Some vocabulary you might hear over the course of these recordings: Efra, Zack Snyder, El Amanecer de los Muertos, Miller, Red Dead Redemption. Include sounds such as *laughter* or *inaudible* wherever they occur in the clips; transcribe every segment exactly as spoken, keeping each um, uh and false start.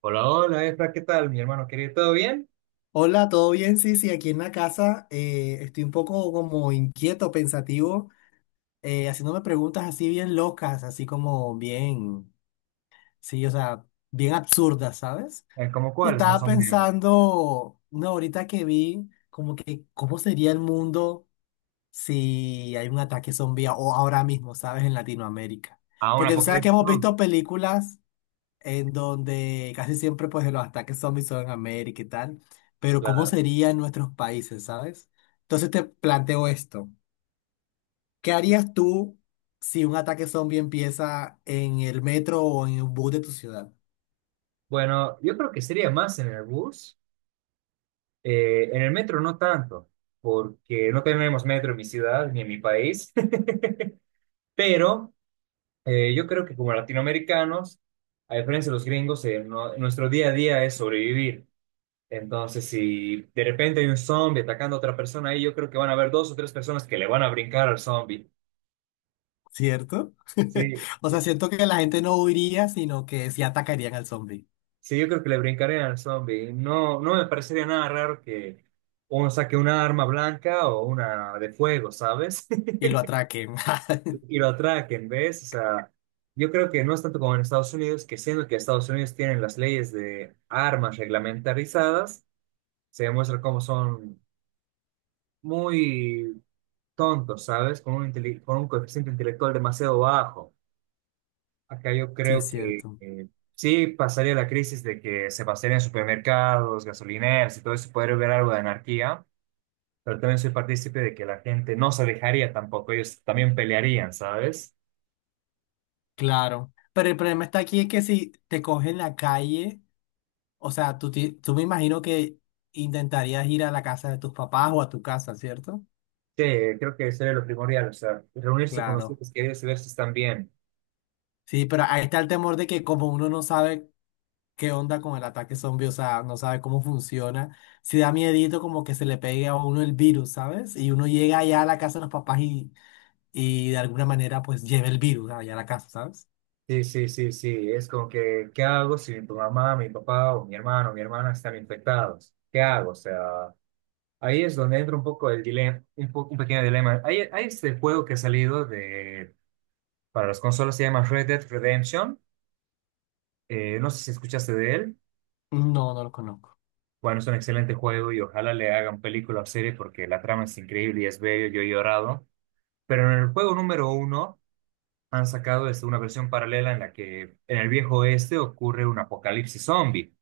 Hola, hola, Efra, ¿qué tal, mi hermano querido? ¿Todo bien? Hola, ¿todo bien? Sí, sí, aquí en la casa eh, estoy un poco como inquieto, pensativo, eh, haciéndome preguntas así bien locas, así como bien, sí, o sea, bien absurdas, ¿sabes? Eh, ¿Cómo Y cuáles más estaba o menos? pensando, no, ahorita que vi, como que, ¿cómo sería el mundo si hay un ataque zombie o ahora mismo, ¿sabes? En Latinoamérica. Ah, un Porque tú sabes que apocalipsis hemos zombie, visto películas en donde casi siempre pues los ataques zombies son en América y tal, pero ¿cómo claro. sería en nuestros países, sabes? Entonces te planteo esto, ¿qué harías tú si un ataque zombie empieza en el metro o en un bus de tu ciudad? Bueno, yo creo que sería más en el bus, eh, en el metro no tanto, porque no tenemos metro en mi ciudad ni en mi país, *laughs* pero eh, yo creo que como latinoamericanos, a diferencia de los gringos, eh, no- nuestro día a día es sobrevivir. Entonces, si de repente hay un zombie atacando a otra persona ahí, yo creo que van a haber dos o tres personas que le van a brincar al zombie. ¿Cierto? *laughs* Sí, O sea, siento que la gente no huiría, sino que sí atacarían al zombie Sí, yo creo que le brincaría al zombie. No, no me parecería nada raro que uno saque una arma blanca o una de fuego, ¿sabes? y *laughs* lo atraquen. *laughs* Y lo atraquen, ¿ves? O sea, yo creo que no es tanto como en Estados Unidos, que siendo que Estados Unidos tienen las leyes de armas reglamentarizadas, se demuestra cómo son muy tontos, ¿sabes? Con un, intele- con un coeficiente intelectual demasiado bajo. Acá yo Sí, es creo que cierto. eh, sí pasaría la crisis de que se basaría en supermercados, gasolineras y todo eso, podría haber algo de anarquía, pero también soy partícipe de que la gente no se dejaría tampoco, ellos también pelearían, ¿sabes? Claro. Pero el problema está aquí es que si te cogen en la calle. O sea, tú, ti- tú me imagino que intentarías ir a la casa de tus papás o a tu casa, ¿cierto? Sí, creo que sería lo primordial, o sea, reunirse con los Claro. seres queridos y ver si están bien. Sí, pero ahí está el temor de que como uno no sabe qué onda con el ataque zombie, o sea, no sabe cómo funciona, si da miedito como que se le pegue a uno el virus, ¿sabes? Y uno llega allá a la casa de los papás y, y de alguna manera pues lleve el virus allá a la casa, ¿sabes? Sí, sí, sí, sí, es como que, ¿qué hago si mi mamá, mi papá o mi hermano o mi hermana están infectados? ¿Qué hago? O sea, ahí es donde entra un poco el dilema, un, po- un pequeño dilema. Hay, hay este juego que ha salido de. Para las consolas se llama Red Dead Redemption. Eh, no sé si escuchaste de él. No, no lo conozco. Bueno, es un excelente juego y ojalá le hagan película o serie porque la trama es increíble y es bello, yo he llorado. Pero en el juego número uno han sacado este, una versión paralela en la que en el viejo oeste ocurre un apocalipsis zombie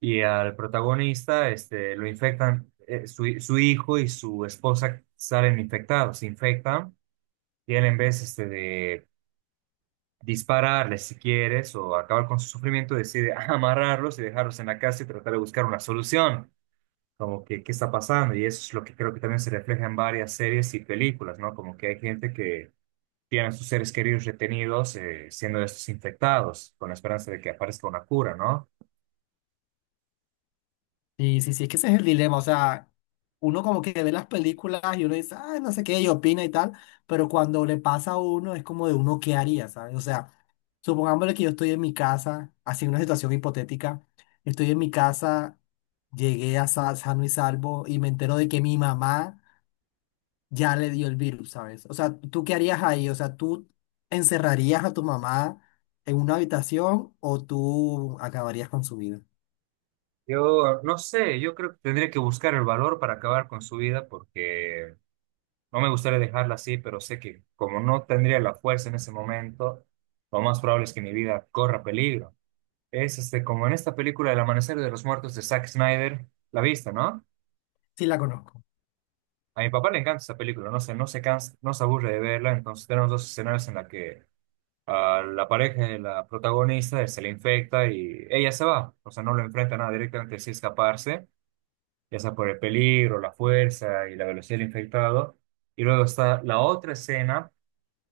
y al protagonista este, lo infectan, eh, su, su hijo y su esposa salen infectados, se infectan y él en vez este, de dispararles si quieres o acabar con su sufrimiento, decide *laughs* amarrarlos y dejarlos en la casa y tratar de buscar una solución, como que qué está pasando. Y eso es lo que creo que también se refleja en varias series y películas, ¿no? Como que hay gente que tiene a sus seres queridos retenidos eh, siendo estos infectados, con la esperanza de que aparezca una cura, ¿no? Sí, sí, sí, es que ese es el dilema, o sea, uno como que ve las películas y uno dice, ah, no sé qué, y opina y tal, pero cuando le pasa a uno es como de uno qué haría, ¿sabes? O sea, supongámosle que yo estoy en mi casa, así una situación hipotética, estoy en mi casa, llegué a sa- sano y salvo y me entero de que mi mamá ya le dio el virus, ¿sabes? O sea, ¿tú qué harías ahí? O sea, ¿tú encerrarías a tu mamá en una habitación o tú acabarías con su vida? Yo no sé, yo creo que tendría que buscar el valor para acabar con su vida porque no me gustaría dejarla así, pero sé que como no tendría la fuerza en ese momento, lo más probable es que mi vida corra peligro. Es este, como en esta película El Amanecer de los Muertos de Zack Snyder, la vista, ¿no? Sí, la conozco. A mi papá le encanta esa película, no se, no se cansa, no se aburre de verla, entonces tenemos dos escenarios en la que a la pareja de la protagonista se le infecta y ella se va, o sea, no lo enfrenta a nada directamente, sí escaparse, ya sea por el peligro, la fuerza y la velocidad del infectado. Y luego está la otra escena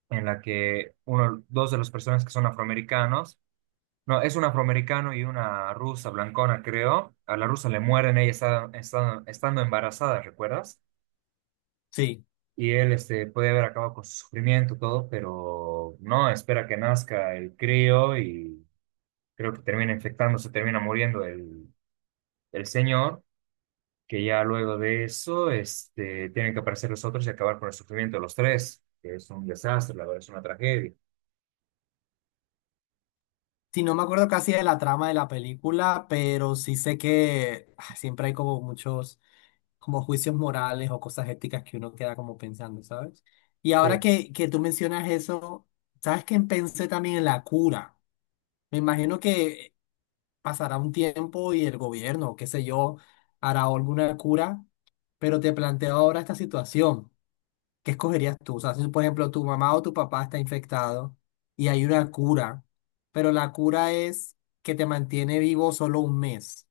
en la que uno, dos de los personas que son afroamericanos. No, es un afroamericano y una rusa blancona, creo. A la rusa le mueren, ella está, está- estando embarazada, ¿recuerdas? Sí. Y él este, puede haber acabado con su sufrimiento, todo, pero no, espera que nazca el crío y creo que termina infectándose, termina muriendo el, el señor, que ya luego de eso este, tienen que aparecer los otros y acabar con el sufrimiento de los tres, que es un desastre, la verdad, es una tragedia. Sí, no me acuerdo casi de la trama de la película, pero sí sé que ah, siempre hay como muchos como juicios morales o cosas éticas que uno queda como pensando, ¿sabes? Y Sí. ahora que, que tú mencionas eso, ¿sabes que pensé también en la cura? Me imagino que pasará un tiempo y el gobierno, qué sé yo, hará alguna cura, pero te planteo ahora esta situación. ¿Qué escogerías tú? O sea, si por ejemplo tu mamá o tu papá está infectado y hay una cura, pero la cura es que te mantiene vivo solo un mes.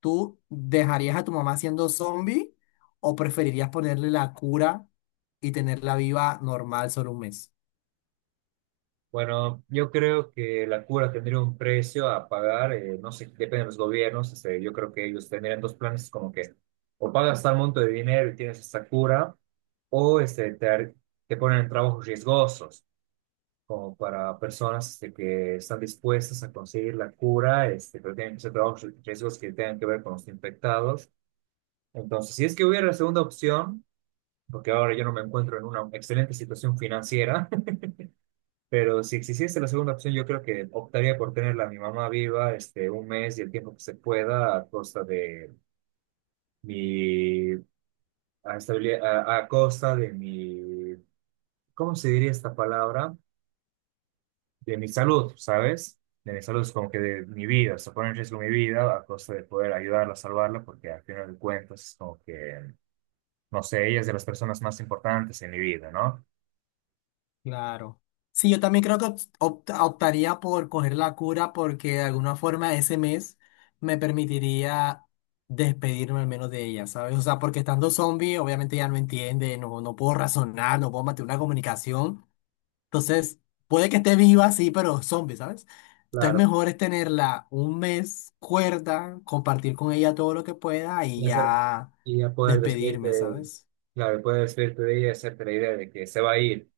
¿Tú dejarías a tu mamá siendo zombie o preferirías ponerle la cura y tenerla viva normal solo un mes? Bueno, yo creo que la cura tendría un precio a pagar, eh, no sé, depende de los gobiernos, este, yo creo que ellos tendrían dos planes como que o pagas tal monto de dinero y tienes esta cura, o este, te, ar- te ponen en trabajos riesgosos, como para personas este, que están dispuestas a conseguir la cura, este, pero tienen que ser trabajos riesgosos que tengan que ver con los infectados. Entonces, si es que hubiera la segunda opción, porque ahora yo no me encuentro en una excelente situación financiera, pero si existiese la segunda opción, yo creo que optaría por tenerla a mi mamá viva, este, un mes y el tiempo que se pueda, a costa de mi a estabilidad, a, a costa de mi, ¿cómo se diría esta palabra? De mi salud, ¿sabes? De mi salud, es como que de mi vida, o sea, en riesgo mi vida a costa de poder ayudarla, salvarla, porque al final de cuentas es como que, no sé, ella es de las personas más importantes en mi vida, ¿no? Claro. Sí, yo también creo que opt- opta- optaría por coger la cura porque de alguna forma ese mes me permitiría despedirme al menos de ella, ¿sabes? O sea, porque estando zombie, obviamente ya no entiende, no, no puedo razonar, no puedo mantener una comunicación. Entonces, puede que esté viva, sí, pero zombie, ¿sabes? Entonces, Claro. mejor es tenerla un mes cuerda, compartir con ella todo lo que pueda y y hacer- ya y a poder vestirte, despedirme, ¿sabes? claro, poder vestirte de ella y hacerte la idea de que se va a ir.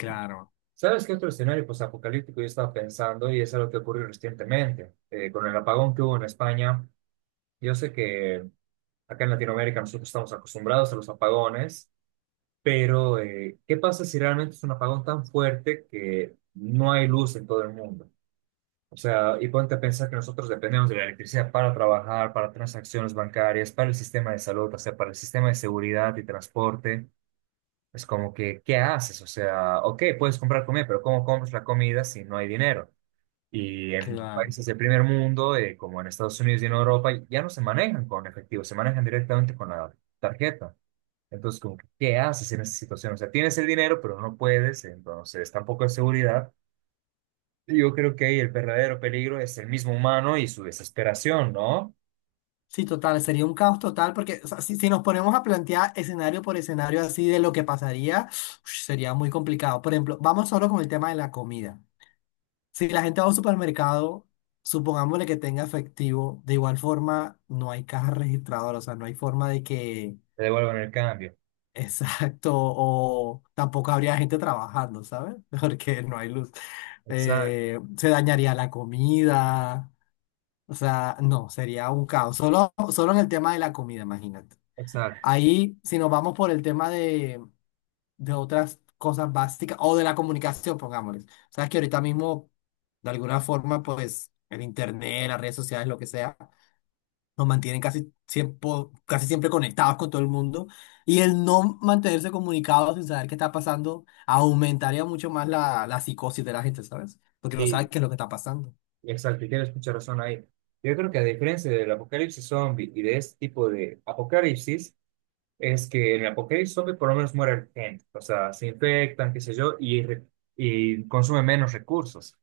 Claro, ¿Sabes qué otro escenario apocalíptico yo estaba pensando? Y es algo que ocurrió recientemente, eh, con el apagón que hubo en España. Yo sé que acá en Latinoamérica nosotros estamos acostumbrados a los apagones, pero eh, ¿qué pasa si realmente es un apagón tan fuerte que no hay luz en todo el mundo? O sea, y ponte a pensar que nosotros dependemos de la electricidad para trabajar, para transacciones bancarias, para el sistema de salud, o sea, para el sistema de seguridad y transporte. Es como que, ¿qué haces? O sea, ok, puedes comprar comida, pero ¿cómo compras la comida si no hay dinero? Y en claro. países del primer mundo, eh, como en Estados Unidos y en Europa, ya no se manejan con efectivo, se manejan directamente con la tarjeta. Entonces, como que, ¿qué haces en esa situación? O sea, tienes el dinero, pero no puedes, entonces tampoco hay seguridad. Yo creo que ahí el verdadero peligro es el mismo humano y su desesperación, ¿no? Sí, total, sería un caos total porque o sea, si, si nos ponemos a plantear escenario por escenario así de lo que pasaría, ush, sería muy complicado. Por ejemplo, vamos solo con el tema de la comida. Si la gente va a un supermercado, supongámosle que tenga efectivo, de igual forma no hay caja registradora, o sea, no hay forma de que, Te devuelvan el cambio. *laughs* exacto, o tampoco habría gente trabajando, ¿sabes? *laughs* Porque no hay luz. Exacto, Eh, se dañaría la comida, o sea, no, sería un caos. Solo, solo en el tema de la comida, imagínate. exacto. Ahí, si nos vamos por el tema de, de otras cosas básicas o de la comunicación, pongámosles. Sabes que ahorita mismo, de alguna forma, pues el internet, las redes sociales, lo que sea, nos mantienen casi siempre, casi siempre conectados con todo el mundo. Y el no mantenerse comunicados sin saber qué está pasando aumentaría mucho más la, la psicosis de la gente, ¿sabes? Porque no Sí, sabe qué es lo que está pasando. exacto, y tienes mucha razón ahí. Yo creo que a diferencia del apocalipsis zombie y de este tipo de apocalipsis, es que en el apocalipsis zombie por lo menos muere gente, o sea, se infectan, qué sé yo, y, re- y consume menos recursos.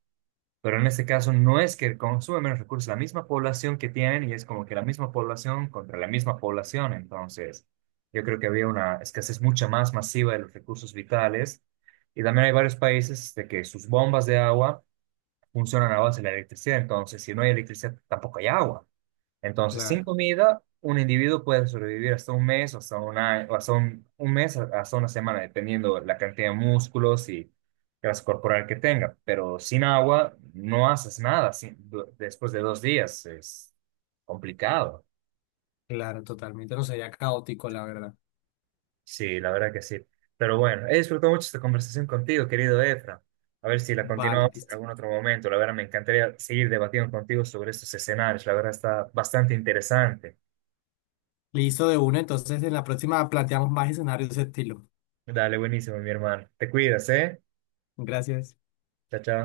Pero en este caso no es que consume menos recursos, la misma población que tienen y es como que la misma población contra la misma población. Entonces, yo creo que había una escasez mucha más masiva de los recursos vitales. Y también hay varios países de que sus bombas de agua funcionan a base de la electricidad. Entonces, si no hay electricidad, tampoco hay agua. Entonces, sin Claro, comida, un individuo puede sobrevivir hasta un mes, o hasta un año, o hasta un, un mes, a- hasta una semana, dependiendo la cantidad de músculos y grasa corporal que tenga. Pero sin agua, no haces nada sin- du- después de dos días. Es complicado. claro, totalmente. No sería caótico, la verdad. Sí, la verdad que sí. Pero bueno, he disfrutado mucho esta conversación contigo, querido Efra. A ver si la Vale, continuamos en listo. algún otro momento. La verdad, me encantaría seguir debatiendo contigo sobre estos escenarios. La verdad, está bastante interesante. Listo de una, entonces en la próxima planteamos más escenarios de ese estilo. Dale, buenísimo, mi hermano. Te cuidas, ¿eh? Gracias. Chao, chao.